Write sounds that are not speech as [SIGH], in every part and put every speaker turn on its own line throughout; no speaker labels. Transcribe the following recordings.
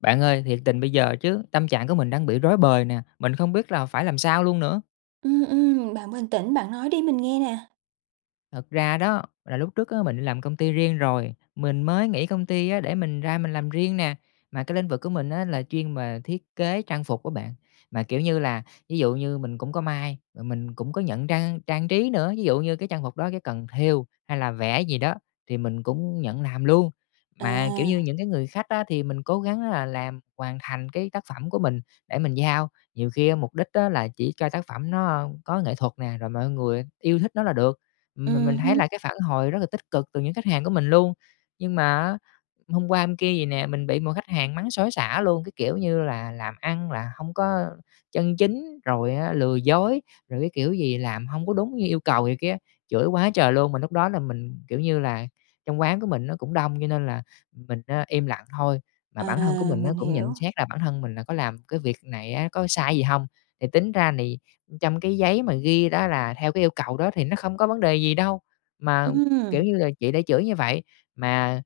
Bạn ơi, thiệt tình bây giờ chứ tâm trạng của mình đang bị rối bời nè, mình không biết là phải làm sao luôn nữa.
Ừm, ừm, bạn bình tĩnh, bạn nói đi, mình nghe nè.
Thật ra đó, là lúc trước á, mình đi làm công ty riêng rồi, mình mới nghỉ công ty á, để mình ra mình làm riêng nè, mà cái lĩnh vực của mình á, là chuyên về thiết kế trang phục á bạn. Mà, kiểu như là, ví dụ như mình cũng có may, ờ, mình cũng có nhận trang trang trí nữa, ví dụ như cái trang phục đó, cái cần thêu hay là vẽ gì đó, thì mình cũng nhận làm luôn. Mà, kiểu như,
À.
những cái người khách á, thì mình cố gắng là làm hoàn thành cái tác phẩm của mình, để mình giao, nhiều khi á, mục đích á, là chỉ cho tác phẩm nó, a, có nghệ thuật nè, rồi mọi người yêu thích nó là được, mà mình
Ừm
thấy
hứm.
là cái phản hồi rất là tích cực từ những khách hàng của mình luôn. Nhưng mà á, hôm qua, hôm kia gì nè, mình bị một khách hàng mắng xối xả luôn, cái kiểu như là "làm ăn là hông có chân chính", rồi á, "lừa dối", rồi cái kiểu gì, "làm hông có đúng như yêu cầu" này kia, chửi quá trời luôn. Mà lúc đó là mình, kiểu như là, trong quán của mình nó cũng đông, cho nên là mình, a, im lặng thôi, mà
À,
bản thân của mình á,
mình
cũng nhận
hiểu.
xét là bản thân mình là có làm cái việc này á, có sai gì hông? Thì tính ra nì trong cái giấy mà ghi đó, là theo cái yêu cầu đó, thì nó không có vấn đề gì đâu, mà, kiểu
Ừm.
như là, chị đã chửi như vậy, mà,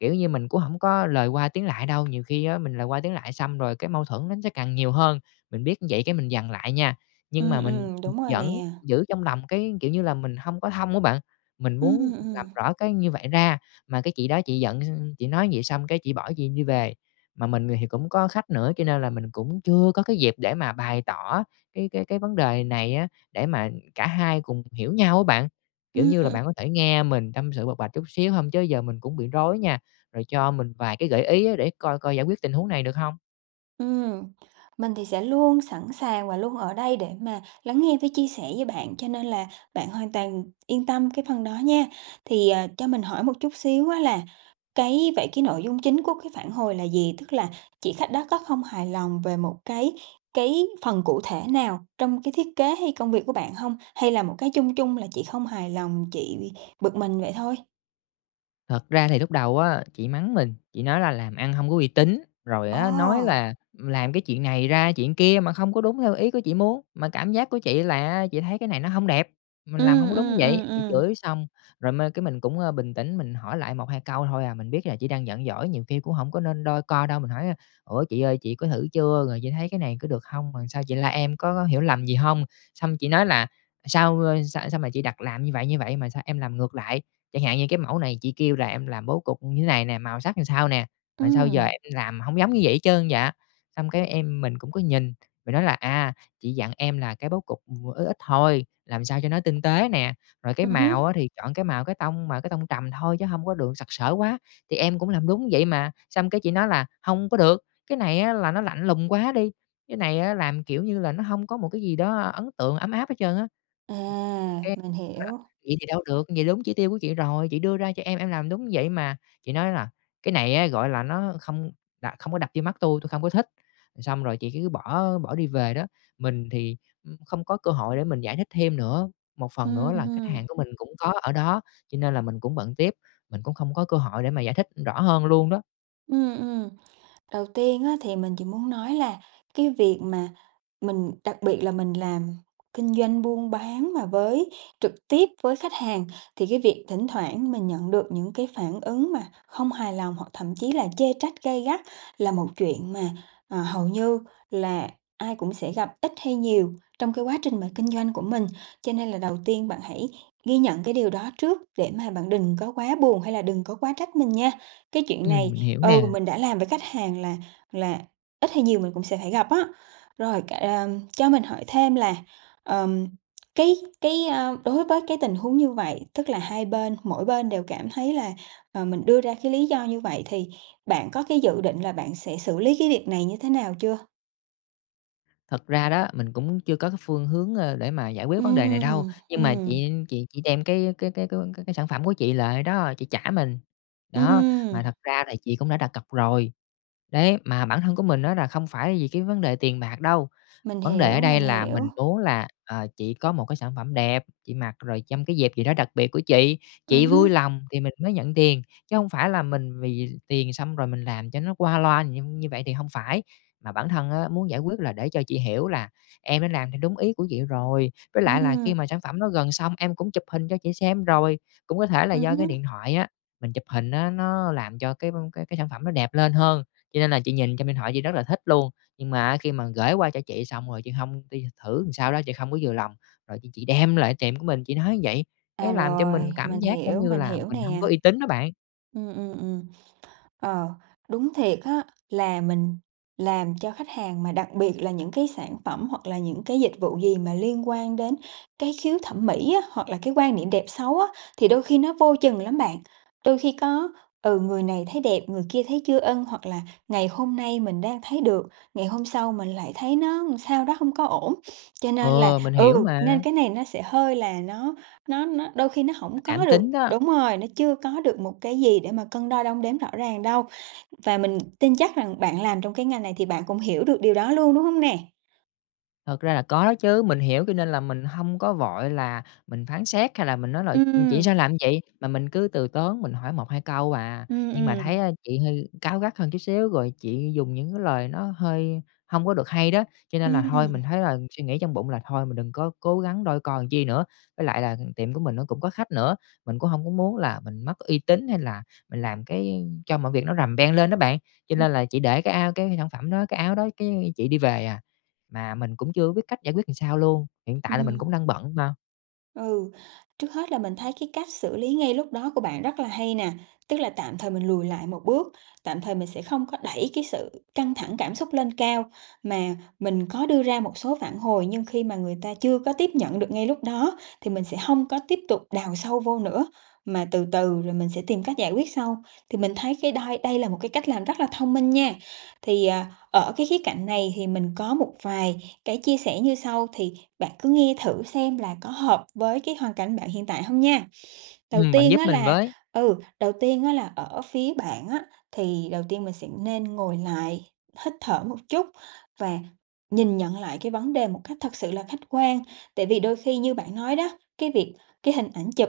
kiểu như, mình cũng hổng có lời qua tiếng lại đâu, nhiều khi á, mình lời qua tiếng lại, xong rồi cái mâu thuẫn nó sẽ càng nhiều hơn. Mình biết vậy, cái mình dằn lại nha, nhưng
Ừm,
mà mình,
ừm,
ừm,
đúng rồi
vẫn
nè.
giữ trong lòng, cái kiểu như là, mình không có thông á bạn, mình
Ừm,
muốn
ừm,
làm
ừm.
rõ cái như vậy ra, mà cái chị đó chị giận, [UNINTELLIGIBLE] chị nói vậy, xong cái chị bỏ, chị đi về. Mà mình thì cũng có khách nữa, cho nên là mình cũng chưa có cái dịp để mà bày tỏ cái cái cái vấn đề này á, để mà cả hai cùng hiểu nhau á bạn, kiểu
Ừm,
như là,
ừm.
bạn có thể nghe mình tâm sự, bộc bạch chút xíu hông? Chứ giờ mình cũng bị rối nha, rồi cho mình vài cái gợi ý á, để coi coi giải quyết tình huống này được hông?
Ừm, mình thì sẽ luôn sẵn sàng và luôn ở đây để mà lắng nghe với chia sẻ với bạn, cho nên là bạn hoàn toàn yên tâm cái phần đó nha. Thì, ờ, cho mình hỏi một chút xíu á, là cái vậy cái nội dung chính của cái phản hồi là gì? Tức là chị khách đó có không hài lòng về một cái cái phần cụ thể nào trong cái thiết kế hay công việc của bạn hông? Hay là một cái chung chung là chị không hài lòng, chị bực mình vậy thôi?
Thật ra thì lúc đầu á chị mắng mình, chị nói là "Làm ăn hông có uy tín", rồi á, nói
Ồ!
là, ừm, làm cái chuyện này ra chuyện kia mà không có đúng theo ý của chị muốn, mà cảm giác của chị là á, chị thấy cái này nó hông đẹp, mình làm
Ừm,
hông có đúng
ừm,
vậy.
ừm,
Chị
ừm.
chửi xong rồi mơ cái mình cũng, a, bình tĩnh mình hỏi lại 1, 2 câu thôi à, mình biết là chỉ đang giận dỗi nhiều khi cũng hổng có nên đôi co đâu, mình hỏi: "Ủa chị ơi, chị có thử chưa rồi chị thấy cái này có được hông, mà sao chị la em, có có hiểu lầm gì hông?" Xong chị nói là "Sao, a, sao sao mà chị đặt làm như vậy, như vậy, mà sao em làm ngược lại. Chẳng hạn như cái mẫu này chị kêu là em làm bố cục như thế này nè, màu sắc làm sao nè, mà sao giờ
Ừm.
em làm hông giống như vậy hết trơn vậy?" Xong cái em mình cũng có nhìn, mình nói là "À, chị dặn em là cái bố cục, ừm, ít ít thôi, làm sao cho nó tinh tế nè. Rồi cái
Ừm
màu
hứm.
á thì chọn cái màu cái tông mà cái tông trầm thôi chứ hông có được sặc sỡ quá, thì em cũng làm đúng vậy mà." Xong cái chị nói là "Hông có được, cái này á, là nó lạnh lùng quá đi, cái này á làm, kiểu như là, nó hông có một cái gì đó ấn tượng ấm áp hết trơn á." Cái
À,
nói
mình
là
hiểu.
"Vậy thì đâu được, vậy đúng chỉ tiêu của chị rồi, chị đưa ra cho em, em làm đúng như vậy mà." Chị nói là "Cái này á, gọi là, nó không đà không có đập vô mắt tui, tui không có thích." Ừm, xong rồi chị cứ bỏ bỏ đi về đó, mình thì, ừm, không có cơ hội để mình giải thích thêm nữa, một phần
Ừm,
nữa là khách hàng
hừm.
của mình cũng có ở đó, cho nên là mình cũng bận tiếp, mình cũng không có cơ hội để mà giải thích rõ hơn luôn đó.
Ừm, ừm. Đầu tiên á, thì mình chỉ muốn nói là cái việc mà mình đặc biệt là mình làm kinh doanh buôn bán mà với trực tiếp với khách hàng, thì cái việc thỉnh thoảng mình nhận được những cái phản ứng mà không hài lòng hoặc thậm chí là chê trách gay gắt là một chuyện mà, ờ, hầu như là ai cũng sẽ gặp ít hay nhiều trong cái quá trình mà kinh doanh của mình. Cho nên là đầu tiên bạn hãy ghi nhận cái điều đó trước, để mà bạn đừng có quá buồn hay là đừng có quá trách mình nha. Cái chuyện
Ừm,
này,
mình hiểu
ừ,
nè.
mình đã làm với khách hàng là là ít hay nhiều mình cũng sẽ phải gặp á. Rồi, c ờm, cho mình hỏi thêm là, ờm, cái cái, ơ, đối với cái tình huống như vậy, tức là hai bên mỗi bên đều cảm thấy là, ờ, mình đưa ra cái lý do như vậy, thì bạn có cái dự định là bạn sẽ xử lý cái việc này như thế nào chưa?
Thật ra đó, mình cũng chưa có cái phương hướng, ơ, để mà giải quyết vấn đề này đâu,
Ừm.
nhưng mà
Ừm.
chị chị chị đem cái cái cái cái cái sản phẩm của chị lại đó, chị trả mình. Đó,
Ừm.
mà thật ra là chị cũng đã đặt cọc rồi, đấy, mà bản thân của mình á là không phải vì cái vấn đề tiền bạc đâu.
Mình
Vấn đề ở
hiểu,
đây
mình
là
hiểu.
mình muốn là, ờ, chị có một cái sản phẩm đẹp, chị mặc rồi trong cái dịp gì đó đặc biệt của chị,
Ừm
chị vui
hứm.
lòng thì mình mới nhận tiền. Chứ hông phải là mình vì tiền xong rồi mình làm cho nó qua loa như như vậy thì hông phải. Mà bản thân á, muốn giải quyết là để cho chị hiểu là "Em đã làm theo đúng ý của chị rồi, với lại là khi
Ừm.
mà sản phẩm đó gần xong em cũng chụp hình cho chị xem rồi." Cũng có thể là
Ừm
do cái
hứm.
điện thoại á, mình chụp hình á, nó làm cho cái v cái sản phẩm nó đẹp lên hơn, cho nên là chị nhìn trong điện thoại chị rất là thích luôn. Nhưng mà á khi mà gởi qua cho chị xong rồi, chị hông đi thử làm sao đó chị không có vừa lòng, rồi chị chị đem lại tiệm của mình, chị nói như vậy,
À,
cái làm cho mình
rồi,
cảm
mình
giác giống
hiểu,
như
mình
là
hiểu
mình hông
nè.
có uy tín đó bạn.
Ừm, ừm, ừm. Ờ, đúng thiệt á là mình làm cho khách hàng, mà đặc biệt là những cái sản phẩm hoặc là những cái dịch vụ gì mà liên quan đến cái khiếu thẩm mỹ á, hoặc là cái quan niệm đẹp xấu á, thì đôi khi nó vô chừng lắm bạn. Đôi khi có, ừ, người này thấy đẹp, người kia thấy chưa ưng, hoặc là ngày hôm nay mình đang thấy được, ngày hôm sau mình lại thấy nó làm sao đó, không có ổn. Cho nên là
Ừ, mình hiểu
ừ, nên
mà.
cái này nó sẽ hơi là nó nó nó đôi khi nó hổng
Cảm
có được
tính đó.
đúng rồi. Nó chưa có được một cái gì để mà cân đo đong đếm rõ ràng đâu, và mình tin chắc rằng bạn làm trong cái ngành này thì bạn cũng hiểu được điều đó luôn, đúng hông nè?
Thật ra là có đó chứ. Mình hiểu cho nên là mình hông có vội là mình phán xét hay là mình nói là "Ừm, chị
Ừm.
sao làm như vậy?", mà mình cứ từ tốn mình hỏi 1-2 câu à.
Ừm,
Nhưng mà thấy,
ừm.
a, chị hơi cáu gắt hơn chút xíu rồi chị dùng những cái lời nó hơi hông có được hay đó. Cho nên là thôi,
Ừm.
mình thấy là, suy nghĩ trong bụng là "Thôi mình đừng có cố gắng đôi co làm chi nữa." Với lại là tiệm của mình nó cũng có khách nữa, mình cũng hông có muốn là mình mất uy tín hay là mình làm cái cho mọi việc nó rầm beng lên đó bạn. Cho
Ừm.
nên là chị để cái ao cái sản phẩm đó, cái áo đó, cái chị đi về à. Mà mình cũng chưa có biết cách giải quyết làm sao luôn, hiện tại là mình cũng
Ừm.
đang bận mà.
Ừ, trước hết là mình thấy cái cách xử lý ngay lúc đó của bạn rất là hay nè. Tức là tạm thời mình lùi lại một bước, tạm thời mình sẽ không có đẩy cái sự căng thẳng cảm xúc lên cao. Mà mình có đưa ra một số phản hồi, nhưng khi mà người ta chưa có tiếp nhận được ngay lúc đó thì mình sẽ hông có tiếp tục đào sâu vô nữa, mà từ từ rồi mình sẽ tìm cách giải quyết sau. Thì mình thấy cái đây đây là một cái cách làm rất là thông minh nha. Thì, à, ở cái khía cạnh này thì mình có một vài cái chia sẻ như sau, thì bạn cứ nghe thử xem là có hợp với cái hoàn cảnh bạn hiện tại hông nha. Đầu
Ừm, bạn
tiên
giúp
á
mình
là
với!
ừ, đầu tiên á là ở phía bạn á, thì đầu tiên mình sẽ nên ngồi lại, hít thở một chút và nhìn nhận lại cái vấn đề một cách thật sự là khách quan. Tại vì đôi khi như bạn nói đó, cái việc cái hình ảnh chụp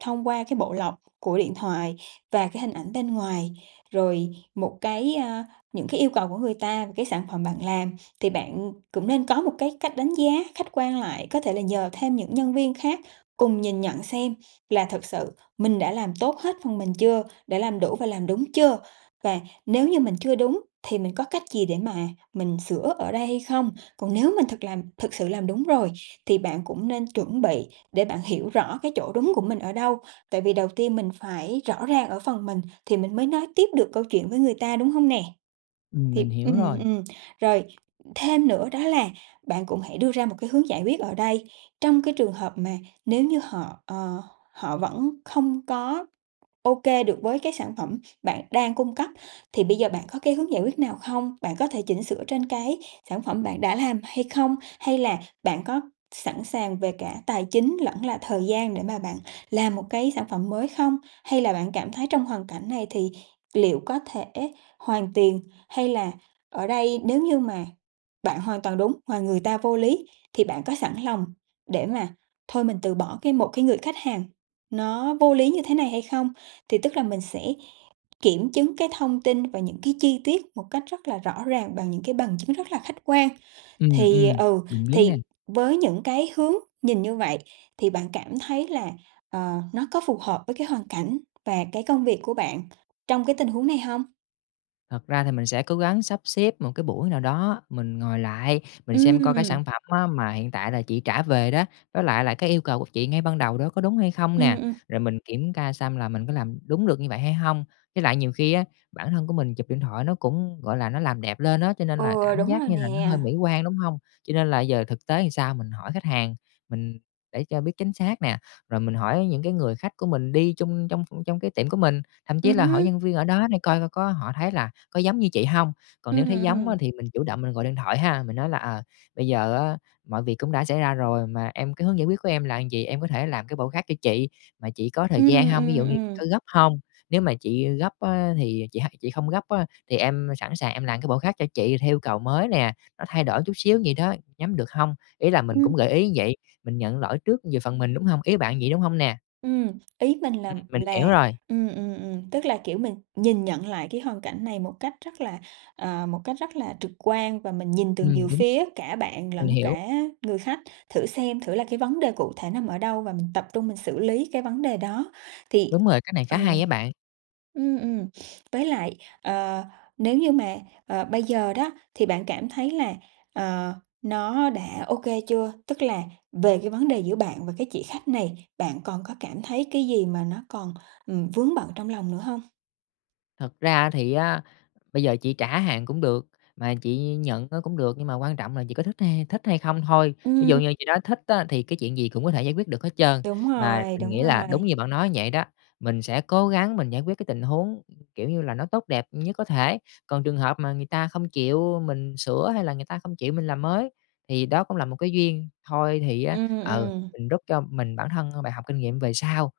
thông qua cái bộ lọc của điện thoại và cái hình ảnh bên ngoài, rồi một cái, a những cái yêu cầu của người ta về cái sản phẩm bạn làm, thì bạn cũng nên có một cái cách đánh giá khách quan lại. Có thể là nhờ thêm những nhân viên khác cùng nhìn nhận xem là thực sự mình đã làm tốt hết phần mình chưa, đã làm đủ và làm đúng chưa? Và nếu như mình chưa đúng thì mình có cách gì để mà mình sửa ở đây hay không? Còn nếu mình thực làm thực sự làm đúng rồi thì bạn cũng nên chuẩn bị để bạn hiểu rõ cái chỗ đúng của mình ở đâu. Tại vì đầu tiên mình phải rõ ràng ở phần mình thì mình mới nói tiếp được câu chuyện với người ta, đúng hông nè?
Ừm,
Thì
mình hiểu
ừm,
rồi.
ừm, rồi thêm nữa đó là bạn cũng hãy đưa ra một cái hướng giải quyết ở đây. Trong cái trường hợp mà nếu như họ, ờ, họ vẫn không có OK được với cái sản phẩm bạn đang cung cấp, thì bây giờ bạn có cái hướng giải quyết nào không? Bạn có thể chỉnh sửa trên cái sản phẩm bạn đã làm hay không, hay là bạn có sẵn sàng về cả tài chính lẫn là thời gian để mà bạn làm một cái sản phẩm mới không? Hay là bạn cảm thấy trong hoàn cảnh này thì liệu có thể hoàn tiền, hay là ở đây nếu như mà bạn hoàn toàn đúng mà người ta vô lý thì bạn có sẵn lòng để mà thôi mình từ bỏ cái một cái người khách hàng nó vô lý như thế này hay không? Thì tức là mình sẽ kiểm chứng cái thông tin và những cái chi tiết một cách rất là rõ ràng bằng những cái bằng chứng rất là khách quan.
Ừm,
Thì
ừm,
ừ,
mình biết nè.
thì với những cái hướng nhìn như vậy thì bạn cảm thấy là, ờ, nó có phù hợp với cái hoàn cảnh và cái công việc của bạn trong cái tình huống này hông?
Thật ra thì mình sẽ cố gắng sắp xếp một cái buổi nào đó mình ngồi lại, mình xem coi cái
Ừm.
sản phẩm á mà hiện tại là chị trả về đó, với lại là cái yêu cầu của chị ngay ban đầu đó có đúng hay không
Ừm,
nè.
ừm.
Rồi mình kiểm ca xăm là mình có làm đúng được như vậy hay hông. Với lại nhiều khi á, bản thân của mình chụp điện thoại nó cũng, gọi là, nó làm đẹp lên á, cho nên là
Ừ,
cảm
đúng
giác
rồi
như là nó
nè.
hơi mỹ quan, đúng hông? Cho nên là giờ thực tế làm sao mình hỏi khách hàng mình để cho biết chính xác nè, rồi mình hỏi những cái người khách của mình đi chung trong trong cái tiệm của mình, thậm chí
Ừm
là hỏi
hưm.
nhân viên ở đó để coi coi có họ thấy là có giống như chị hông. Còn
Ừm,
nếu thấy giống
ừm.
á thì mình chủ động mình gọi điện thoại ha, mình nói là "Ờ, bây giờ á, mọi việc cũng đã xảy ra rồi mà em cái hướng giải quyết của em là vậy, em có thể làm cái bộ khác cho chị mà chị có thời gian
Ừm,
hông? Ví
ừm,
dụ như chị
ừm.
có gấp hông? Nếu mà chị, ơ, gấp á thì chị h chị không gấp á thì em sẵn sàng em làm cái bộ khác cho chị theo yêu cầu mới nè, nó thay đổi chút xíu vậy đó, nhắm được hông?" Ý là mình
Ừm.
cũng gợi ý như vậy, mình nhận lỗi trước về phần mình, đúng hông? Ý bạn vậy, đúng hông nè?
Ừm, ý mình lầm
Ừm, mình hiểu
là
rồi.
ừm, ừm, ừm, tức là, kiểu, mình nhìn nhận lại cái hoàn cảnh này một cách rất là, ờ, một cách rất là trực quan, và mình nhìn từ
Ừm,
nhiều
đúng.
phía cả bạn
Mình
lẫn
hiểu.
cả người khách. Thử xem thử là cái vấn đề cụ thể nằm ở đâu và mình tập trung mình xử lý cái vấn đề đó thì
Đúng rồi, cách này khá
ừ.
hay á bạn.
Ừm, ừm, với lại, ờ, nếu như mà, ờ, bây giờ đó thì bạn cảm thấy là, ờ, nó đã OK chưa? Tức là về cái vấn đề giữa bạn và cái chị khách này, bạn còn có cảm thấy cái gì mà nó còn, ừm, vướng bận trong lòng nữa hông?
Thật ra thì á, bây giờ chị trả hàng cũng được mà chị nhận á cũng được, nhưng mà quan trọng là chị có thích hay thích hay không thôi. Ví dụ
Ừm.
như chị nói thích á, thì cái chuyện gì cũng có thể giải quyết được hết trơn.
Đúng
Mà
rồi,
mình
đúng
nghĩ là
rồi.
đúng như bạn nói vậy đó, mình sẽ cố gắng mình giải quyết cái tình huống, kiểu như là, nó tốt đẹp nhất có thể. Còn trường hợp mà người ta không chịu mình sửa hay là người ta không chịu mình làm mới, thì đó cũng là một cái duyên thôi, thì á,
Ừm,
ừ,
ừm.
mình rút cho mình bản thân bài học kinh nghiệm về sau.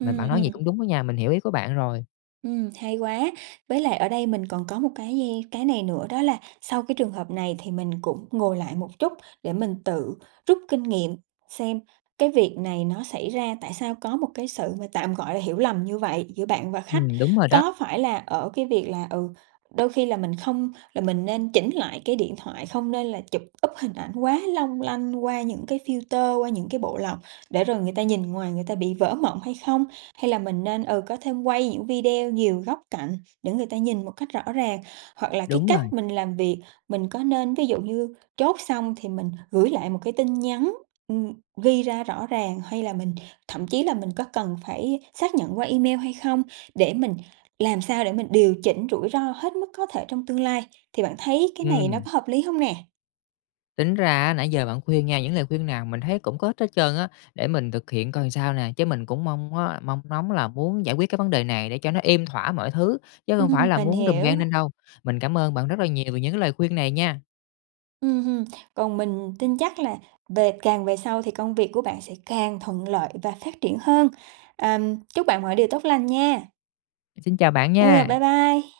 Mà bạn nói gì cũng
ừm.
đúng á nha, mình hiểu ý của bạn rồi.
Ừm, hay quá. Với lại ở đây mình còn có một dây cái này nữa, đó là sau cái trường hợp này thì mình cũng ngồi lại một chút để mình tự rút kinh nghiệm xem cái việc này nó xảy ra, tại sao có một cái sự mà tạm gọi hiểu lầm như vậy giữa bạn và khách.
Ừm, đúng rồi đó.
Có phải là ở cái việc là, ừ, đôi khi là mình không là mình nên chỉnh lại cái điện thoại, không nên là chụp up hình ảnh quá long lanh qua những cái filter, qua những cái bộ lọc để rồi người ta nhìn ngoài người ta bị vỡ mộng hay không? Hay là mình nên, ừ, có thêm quay những video nhiều góc cạnh để người ta nhìn một cách rõ ràng. Hoặc là cái
Đúng rồi.
cách mình làm việc mình có nên, ví dụ như, chốt xong thì mình gửi lại một cái tin nhắn, ừm, ghi ra rõ ràng, hay là mình thậm chí là mình có cần phải xác nhận qua email hay không, để mình làm sao để mình điều chỉnh rủi ro hết mức có thể trong tương lai. Thì bạn thấy cái này nó
Ừm.
có hợp lý hông nè?
Tính ra á, nãy giờ bạn khuyên nha, những lời khuyên nào mình thấy cũng có ích hết trơn á. Để mình thực hiện coi sao nè, chứ mình cũng mong á, mong ngóng là muốn giải quyết cái vấn đề này để cho nó êm thỏa mọi thứ, chứ hông phải
Ừm,
là
mình
muốn rùm
hiểu.
beng lên đâu. Mình cảm ơn bạn rất là nhiều về những cái lời khuyên này nha.
Ừm, ừm, còn mình tin chắc là về càng về sau thì công việc của bạn sẽ càng thuận lợi và phát triển hơn. Ờ, chúc bạn mọi điều tốt lành nha.
Xin chào bạn
Ừ, bye
nha!
bye.